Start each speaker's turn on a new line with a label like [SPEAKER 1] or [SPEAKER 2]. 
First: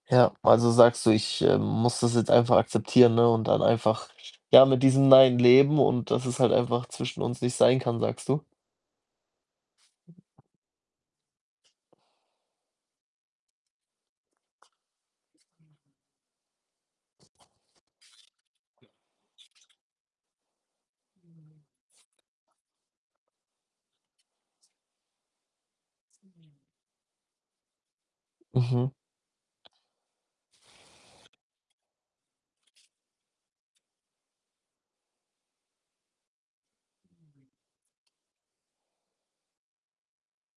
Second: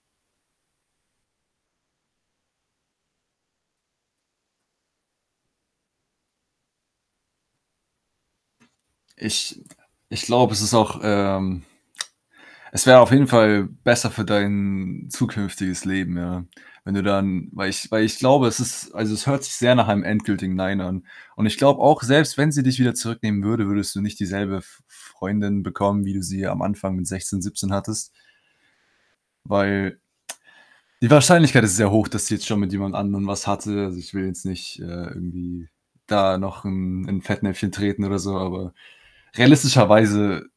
[SPEAKER 1] Ja, also, sagst du, ich, ähm, muss das jetzt einfach akzeptieren, ne, und dann einfach, ja, mit diesem „Nein“ leben und dass es halt einfach zwischen uns nicht sein kann, sagst du?
[SPEAKER 2] Ich [unintelligible] ich glaube, es ist auch, ähm es wäre auf jeden Fall besser für dein zukünftiges Leben, ja. Wenn du dann weil ich weil ich glaube, es ist also, es hört sich sehr nach einem endgültigen „Nein“ an. Und ich
[SPEAKER 1] [unintelligible]
[SPEAKER 2] glaube auch, selbst wenn sie dich wieder zurücknehmen würde, würdest du nicht dieselbe F Freundin bekommen, wie du sie
[SPEAKER 1] [unintelligible]
[SPEAKER 2] am Anfang mit 16, 17 hattest.
[SPEAKER 1] Mhm.
[SPEAKER 2] Weil, die Wahrscheinlichkeit ist sehr hoch, dass sie jetzt schon mit jemand anderem was hatte. Also, ich will jetzt nicht, äh, irgendwie da noch 'n in Fettnäpfchen treten oder so, aber realistischerweise